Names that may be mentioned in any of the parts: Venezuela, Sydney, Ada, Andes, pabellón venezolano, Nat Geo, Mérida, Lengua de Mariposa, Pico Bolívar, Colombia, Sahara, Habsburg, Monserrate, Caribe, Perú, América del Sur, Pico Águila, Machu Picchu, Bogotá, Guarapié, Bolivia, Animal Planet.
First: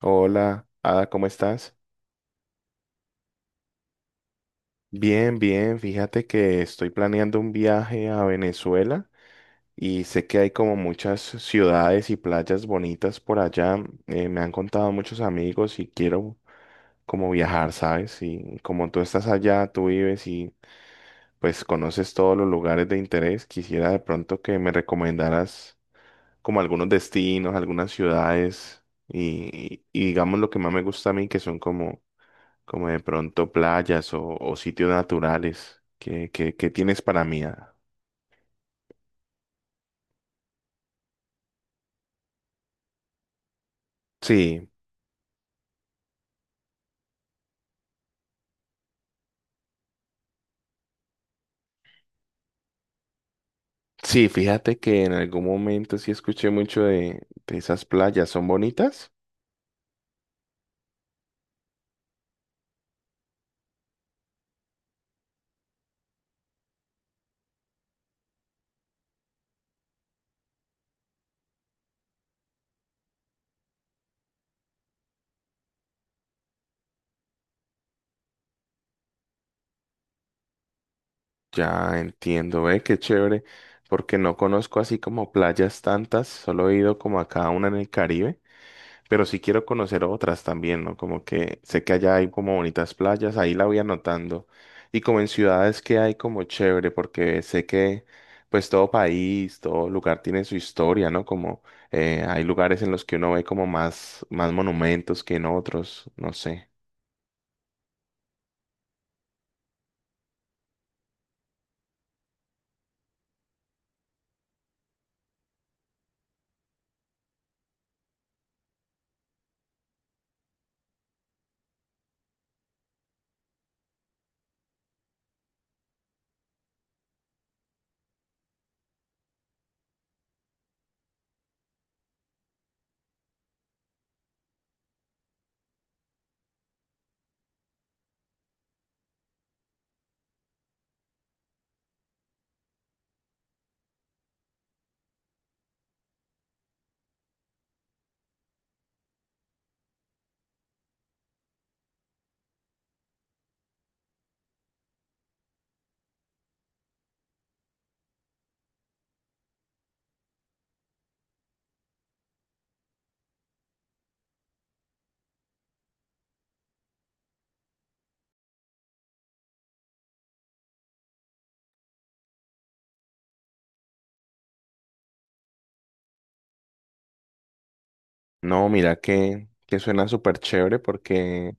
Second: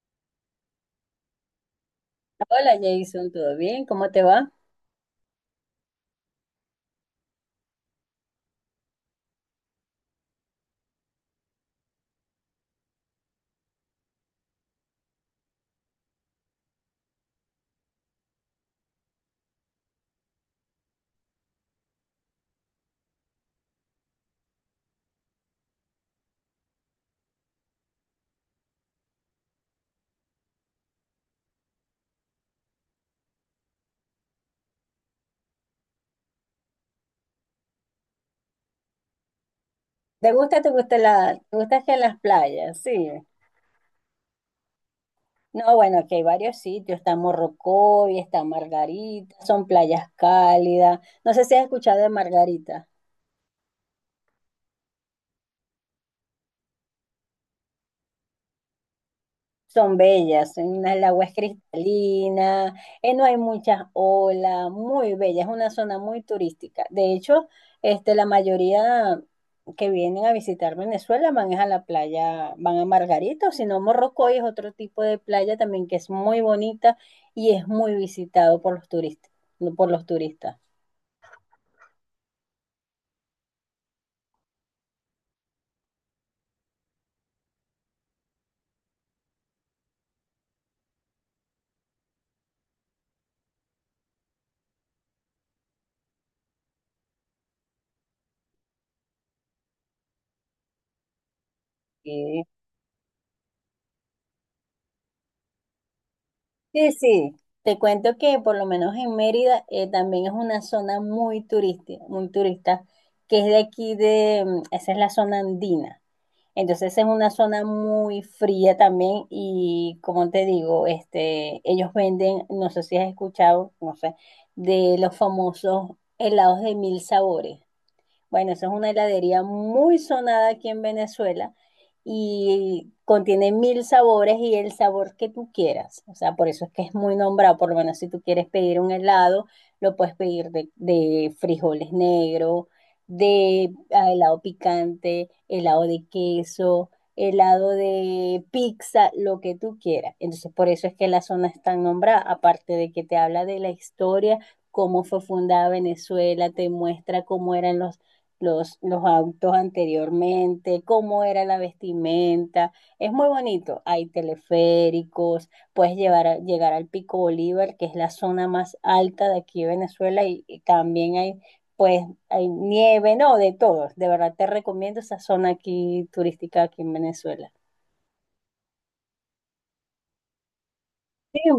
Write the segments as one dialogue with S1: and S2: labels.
S1: Hola, Ada, ¿cómo estás?
S2: Hola Jason, ¿todo bien? ¿Cómo te va?
S1: Bien, bien. Fíjate que estoy planeando un viaje a Venezuela y sé que hay como muchas ciudades y playas bonitas por allá. Me han contado muchos amigos y quiero como viajar, ¿sabes? Y como tú estás allá, tú vives y pues conoces todos los lugares de interés, quisiera de pronto que me recomendaras como algunos destinos, algunas ciudades y digamos lo que más me gusta a mí que son como, como de pronto playas o sitios naturales que tienes para mí. ¿ah?
S2: ¿Te gusta que las playas? Sí.
S1: Sí,
S2: No, bueno, aquí hay varios sitios, está Morrocoy, está Margarita, son playas cálidas. No sé si has escuchado de Margarita.
S1: sí, fíjate que en algún momento sí escuché mucho de esas playas, ¿son bonitas?
S2: Son bellas, el agua es cristalina, no hay muchas olas, muy bella, es una zona muy turística. De hecho, la mayoría que vienen a visitar Venezuela van es a la playa, van a Margarita, o si no, Morrocoy es otro tipo de playa también que es muy bonita y es muy visitado por los turistas.
S1: Ya entiendo, ve, qué chévere, porque no conozco así como playas tantas, solo he ido como a cada una en el Caribe. Pero sí quiero conocer otras también, ¿no? Como que sé que allá hay como bonitas playas, ahí la voy anotando. Y como en ciudades que hay como chévere, porque sé que pues todo país, todo lugar tiene su historia, ¿no? Como hay lugares en los que uno ve como más, más monumentos que en otros, no sé.
S2: Sí, sí, te cuento que por lo menos en Mérida también es una zona muy turística, muy turista, que es de aquí esa es la zona andina. Entonces es una zona muy fría también y como te digo, ellos venden, no sé si has escuchado, no sé, de los famosos helados de mil sabores. Bueno, esa es una heladería muy sonada aquí en Venezuela y contiene mil sabores y el sabor que tú quieras. O sea, por eso es que es muy nombrado. Por lo menos si tú quieres pedir un helado, lo puedes pedir de, frijoles negros, helado picante, helado de queso, helado de pizza, lo que tú quieras. Entonces, por eso es que la zona es tan nombrada, aparte de que te habla de la historia, cómo fue fundada Venezuela, te muestra cómo eran los los autos anteriormente, cómo era la vestimenta. Es muy bonito. Hay teleféricos, puedes llegar al Pico Bolívar, que es la zona más alta de aquí de Venezuela, y también pues hay nieve, no, de todos. De verdad te recomiendo esa zona aquí turística aquí en Venezuela.
S1: No, mira que suena súper chévere
S2: Sí,
S1: porque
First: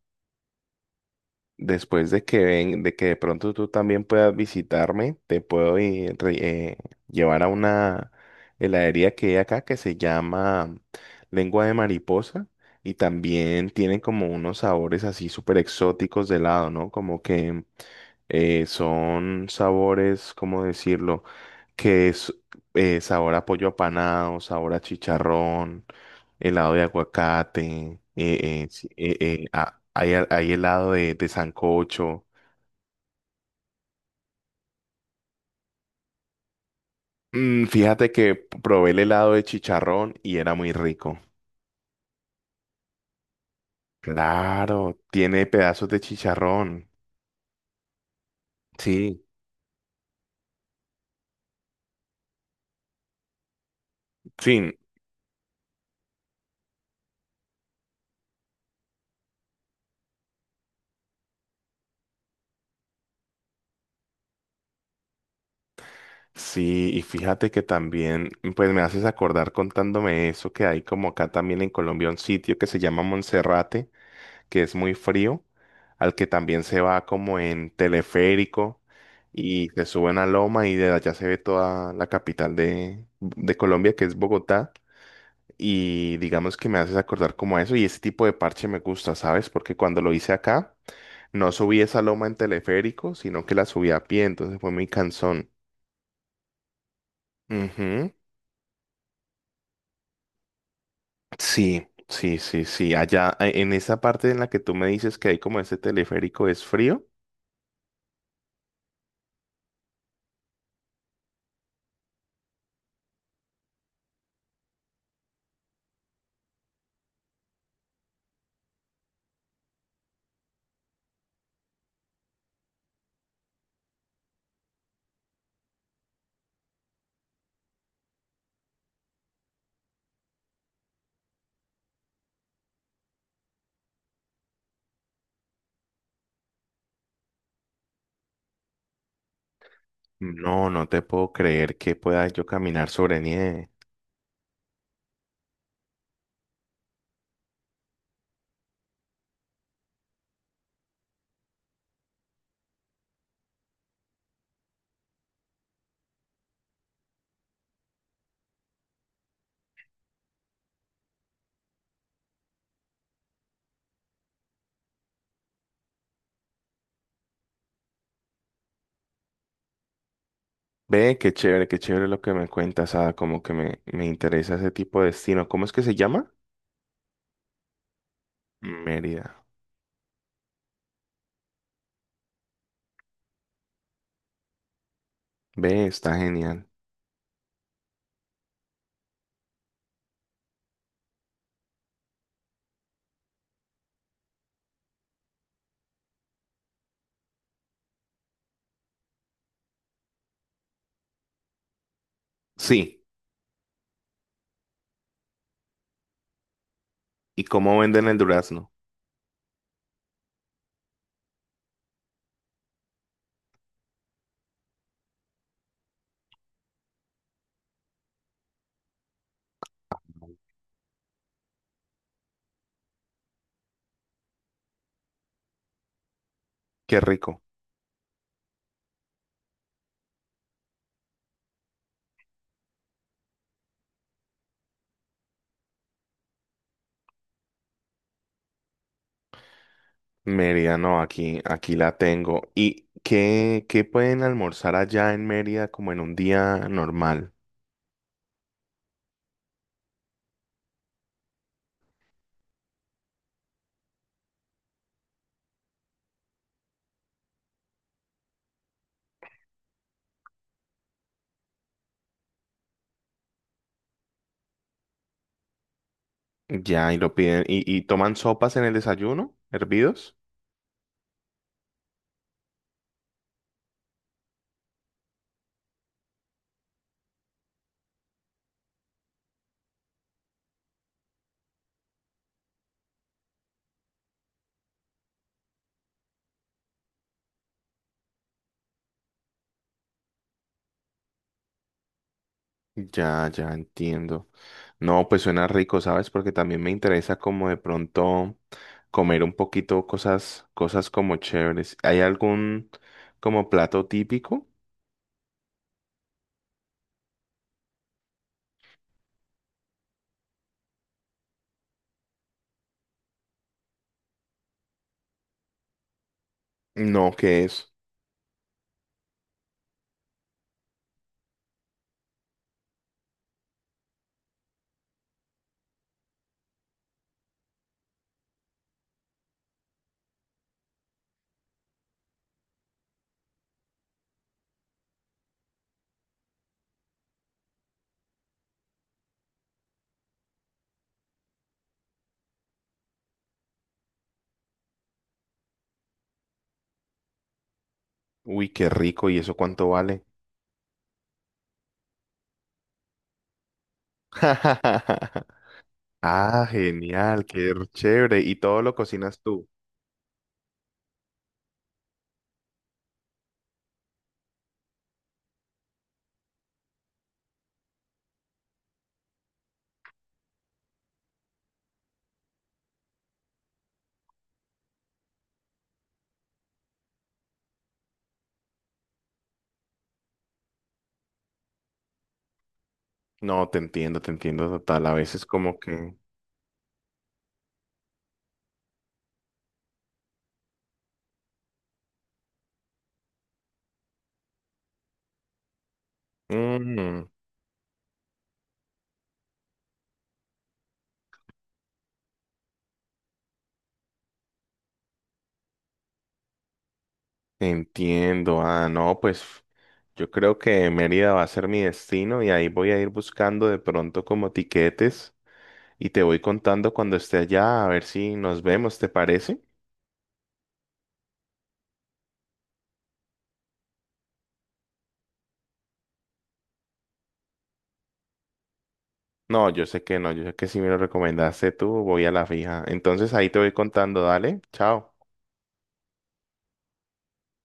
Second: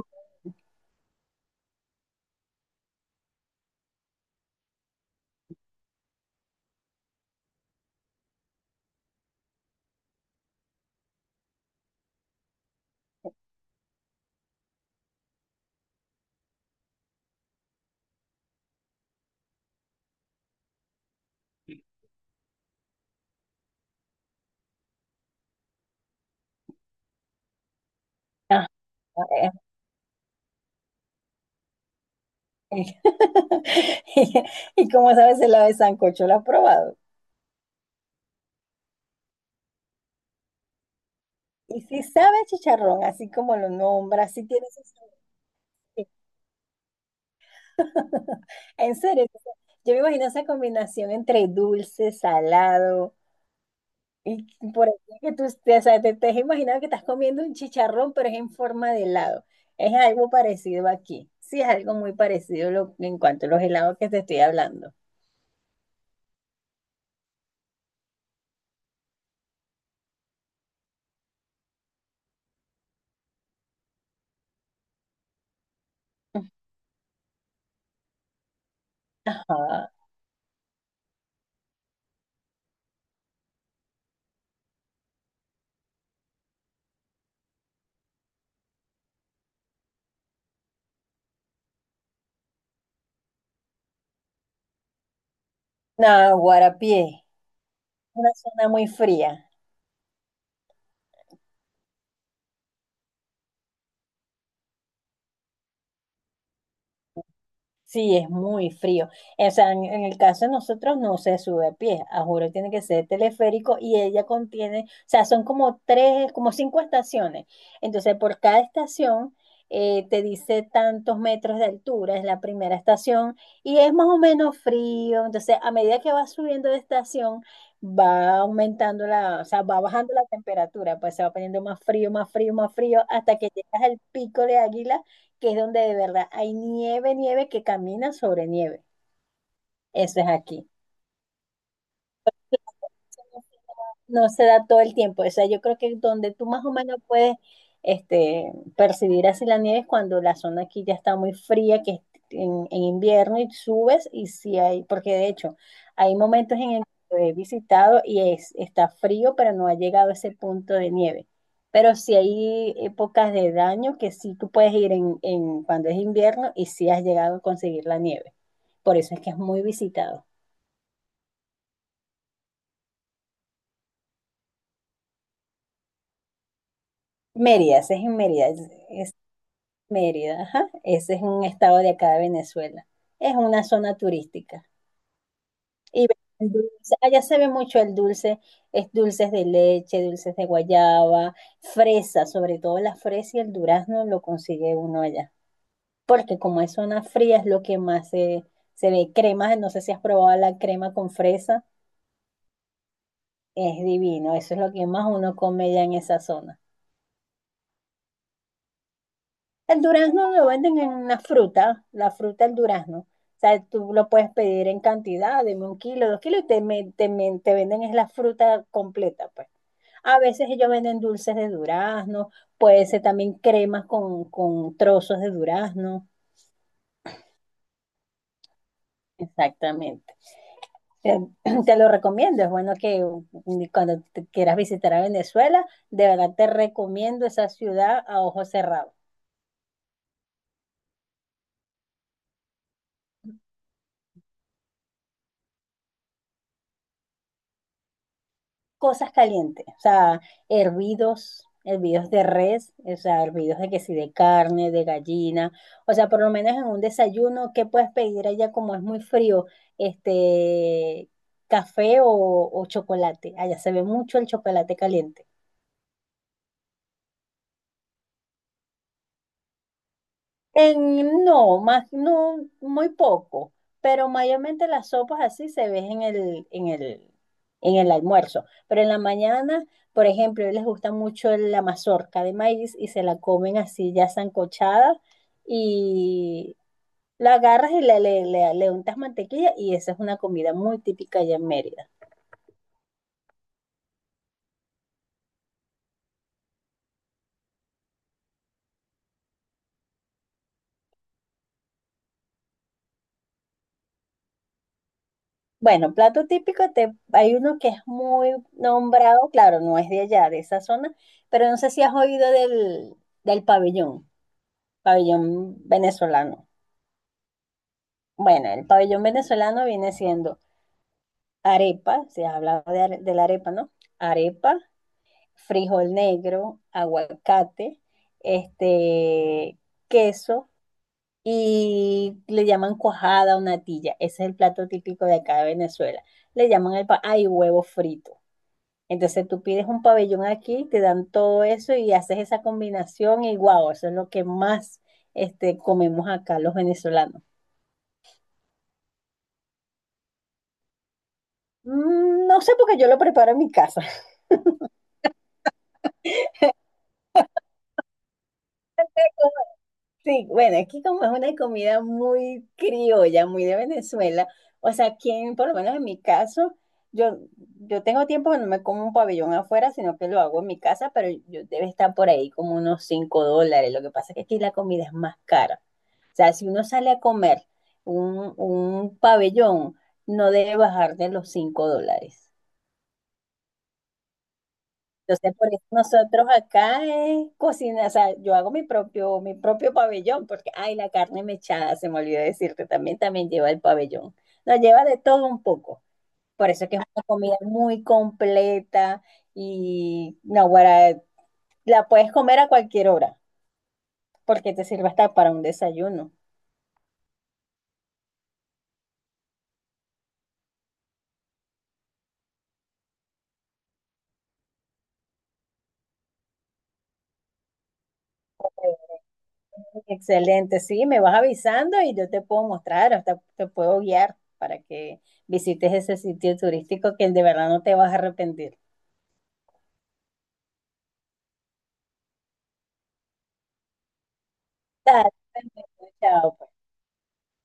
S1: después de que ven, de que de pronto tú también puedas visitarme, te puedo eh, llevar a una heladería que hay acá que se llama Lengua de Mariposa y también tienen como unos sabores así súper exóticos de helado, ¿no? Como que son sabores, ¿cómo decirlo? Que es sabor a pollo apanado, sabor a chicharrón, helado de aguacate,
S2: ajá. eh, eh.
S1: hay helado de sancocho.
S2: Y y como sabes, el ave sancocho, ¿lo has probado?
S1: Mm, fíjate que probé el helado de chicharrón y era muy rico.
S2: Y si sabe a chicharrón, así como lo nombra, si tiene su
S1: Claro,
S2: sentido.
S1: tiene pedazos de chicharrón.
S2: En
S1: Sí,
S2: serio, o sea, yo me imagino esa combinación entre dulce, salado, y
S1: sí,
S2: por aquí que o sea, te has imaginado que estás comiendo un chicharrón, pero es en forma de helado. Es algo parecido aquí. Sí, es algo muy parecido en cuanto a los helados que te estoy hablando.
S1: sí, y fíjate que también, pues me haces acordar contándome eso, que hay como acá también en Colombia un sitio que se llama Monserrate, que es muy frío, al que también se va como en teleférico y se
S2: Ajá.
S1: sube a una loma y de allá se ve toda la capital de Colombia, que es Bogotá. Y digamos que me haces acordar como a eso y ese tipo de parche me gusta, ¿sabes? Porque cuando lo hice acá, no subí esa loma en teleférico, sino que la subí a pie, entonces fue muy cansón.
S2: No, Guarapié,
S1: Ujú.
S2: una zona muy fría.
S1: Sí, sí, sí, sí. Allá en esa parte en la que tú me dices que hay como ese teleférico es frío.
S2: Sí, es muy frío. O sea, en el caso de nosotros no se sube a pie, a juro, tiene que ser teleférico y ella contiene, o sea, son como tres, como cinco estaciones. Entonces, por cada estación te dice tantos metros de altura, es la primera estación y es más o menos frío. Entonces, a medida que va subiendo de estación, va aumentando o sea, va bajando la temperatura, pues se va poniendo más frío, más frío, más frío, hasta que llegas al pico de Águila, que es donde de verdad hay nieve, nieve que camina sobre nieve. Eso es aquí.
S1: No, no te puedo creer que pueda yo caminar sobre nieve.
S2: No se da todo el tiempo. O sea, yo creo que donde tú más o menos puedes percibir así la nieve es cuando la zona aquí ya está muy fría, que es en invierno y subes y si hay, porque de hecho hay momentos en el que lo he visitado y está frío, pero no ha llegado a ese punto de nieve. Pero si hay épocas de daño que sí tú puedes ir en cuando es invierno y sí has llegado a conseguir la nieve. Por eso es que es muy visitado.
S1: Ve, qué chévere lo que me cuentas, ah, como que me interesa ese tipo de destino. ¿Cómo es que se llama?
S2: Mérida, ese es en Mérida. Es-
S1: Mérida.
S2: Mérida, ajá. Ese es un estado de acá de Venezuela. Es una zona turística.
S1: Ve,
S2: Y
S1: está
S2: venden
S1: genial.
S2: dulce. Allá se ve mucho el dulce, es dulces de leche, dulces de guayaba, fresa, sobre todo la fresa y el durazno lo consigue uno allá. Porque como es zona fría, es lo que más se ve. Crema, no sé si has probado la crema con fresa,
S1: Sí,
S2: es divino. Eso es lo que más uno come ya en esa zona.
S1: ¿y cómo venden el durazno?
S2: El durazno lo venden en la fruta del durazno. O sea, tú lo puedes pedir en cantidad, deme 1 kilo, 2 kilos, y te venden es la fruta completa, pues. A veces ellos venden dulces de durazno, puede ser también cremas con trozos de durazno.
S1: Qué rico.
S2: Exactamente. Eh, Te lo recomiendo, es bueno que cuando te quieras visitar a Venezuela, de verdad te recomiendo esa ciudad a ojos cerrados.
S1: Mérida, no, aquí, aquí la tengo. ¿Y qué, qué pueden almorzar allá en Mérida como en un día normal?
S2: Cosas calientes, o sea, hervidos de res, o sea, hervidos de que sí, de carne, de gallina, o sea, por lo menos en un desayuno, ¿qué puedes pedir allá como es muy frío? Este, café o chocolate, allá se ve mucho el chocolate caliente.
S1: Ya, y lo piden, y toman sopas en el desayuno, hervidos.
S2: No, más, no, muy poco, pero mayormente las sopas así se ven en el almuerzo. Pero en la mañana, por ejemplo, a ellos les gusta mucho la mazorca de maíz y se la comen así ya sancochada y la agarras y le untas mantequilla y esa es una comida muy típica allá en Mérida.
S1: Ya, ya entiendo. No, pues suena rico, ¿sabes? Porque también me interesa como de pronto comer un poquito cosas, cosas como chéveres. ¿Hay algún como plato típico?
S2: Bueno, plato típico, hay uno que es muy nombrado, claro, no es de allá, de esa zona, pero no sé si has oído del pabellón. Pabellón venezolano.
S1: No, ¿qué es?
S2: Bueno, el pabellón venezolano viene siendo arepa, se habla de la arepa, ¿no? Arepa, frijol negro, aguacate, este, queso y le llaman cuajada o natilla. Ese es el plato típico de acá de Venezuela. Le llaman el pa ay, huevo frito. Entonces tú pides un pabellón aquí, te dan todo eso y haces esa combinación y guau, eso es lo que más comemos acá los venezolanos.
S1: Uy, qué rico, ¿y eso cuánto vale?
S2: No sé porque yo lo preparo en mi casa.
S1: Ah, genial, qué chévere. ¿Y todo lo cocinas tú?
S2: Sí, bueno, aquí como es una comida muy criolla, muy de Venezuela, o sea, aquí por lo menos en mi caso, yo, yo tengo tiempo que no me como un pabellón afuera, sino que lo hago en mi casa, pero yo debe estar por ahí como unos 5 dólares. Lo que pasa es que aquí la comida es más cara. O sea, si uno sale a comer un pabellón, no debe bajar de los 5 dólares.
S1: No, te entiendo total. A veces
S2: Entonces, por
S1: como
S2: eso
S1: que...
S2: nosotros acá es cocina, o sea, yo hago mi propio pabellón, porque, ay, la carne mechada, se me olvidó decirte, también lleva el pabellón. Nos lleva de todo un poco. Por eso es que es una
S1: Mm.
S2: comida muy completa y no, guara, la puedes comer a cualquier hora, porque te sirve hasta para un desayuno.
S1: Entiendo, ah, no, pues yo creo que Mérida va a ser mi destino y ahí voy a ir buscando de pronto como tiquetes y te voy contando cuando esté allá a ver si nos vemos, ¿te parece?
S2: Excelente, sí, me vas avisando y yo te puedo mostrar, hasta te puedo guiar para que visites ese sitio turístico que de verdad no te vas a arrepentir.
S1: No, yo sé que no, yo sé que si me lo recomendaste tú, voy a la fija. Entonces ahí te voy contando, dale, chao.
S2: Dale, perfecto, chao, pues.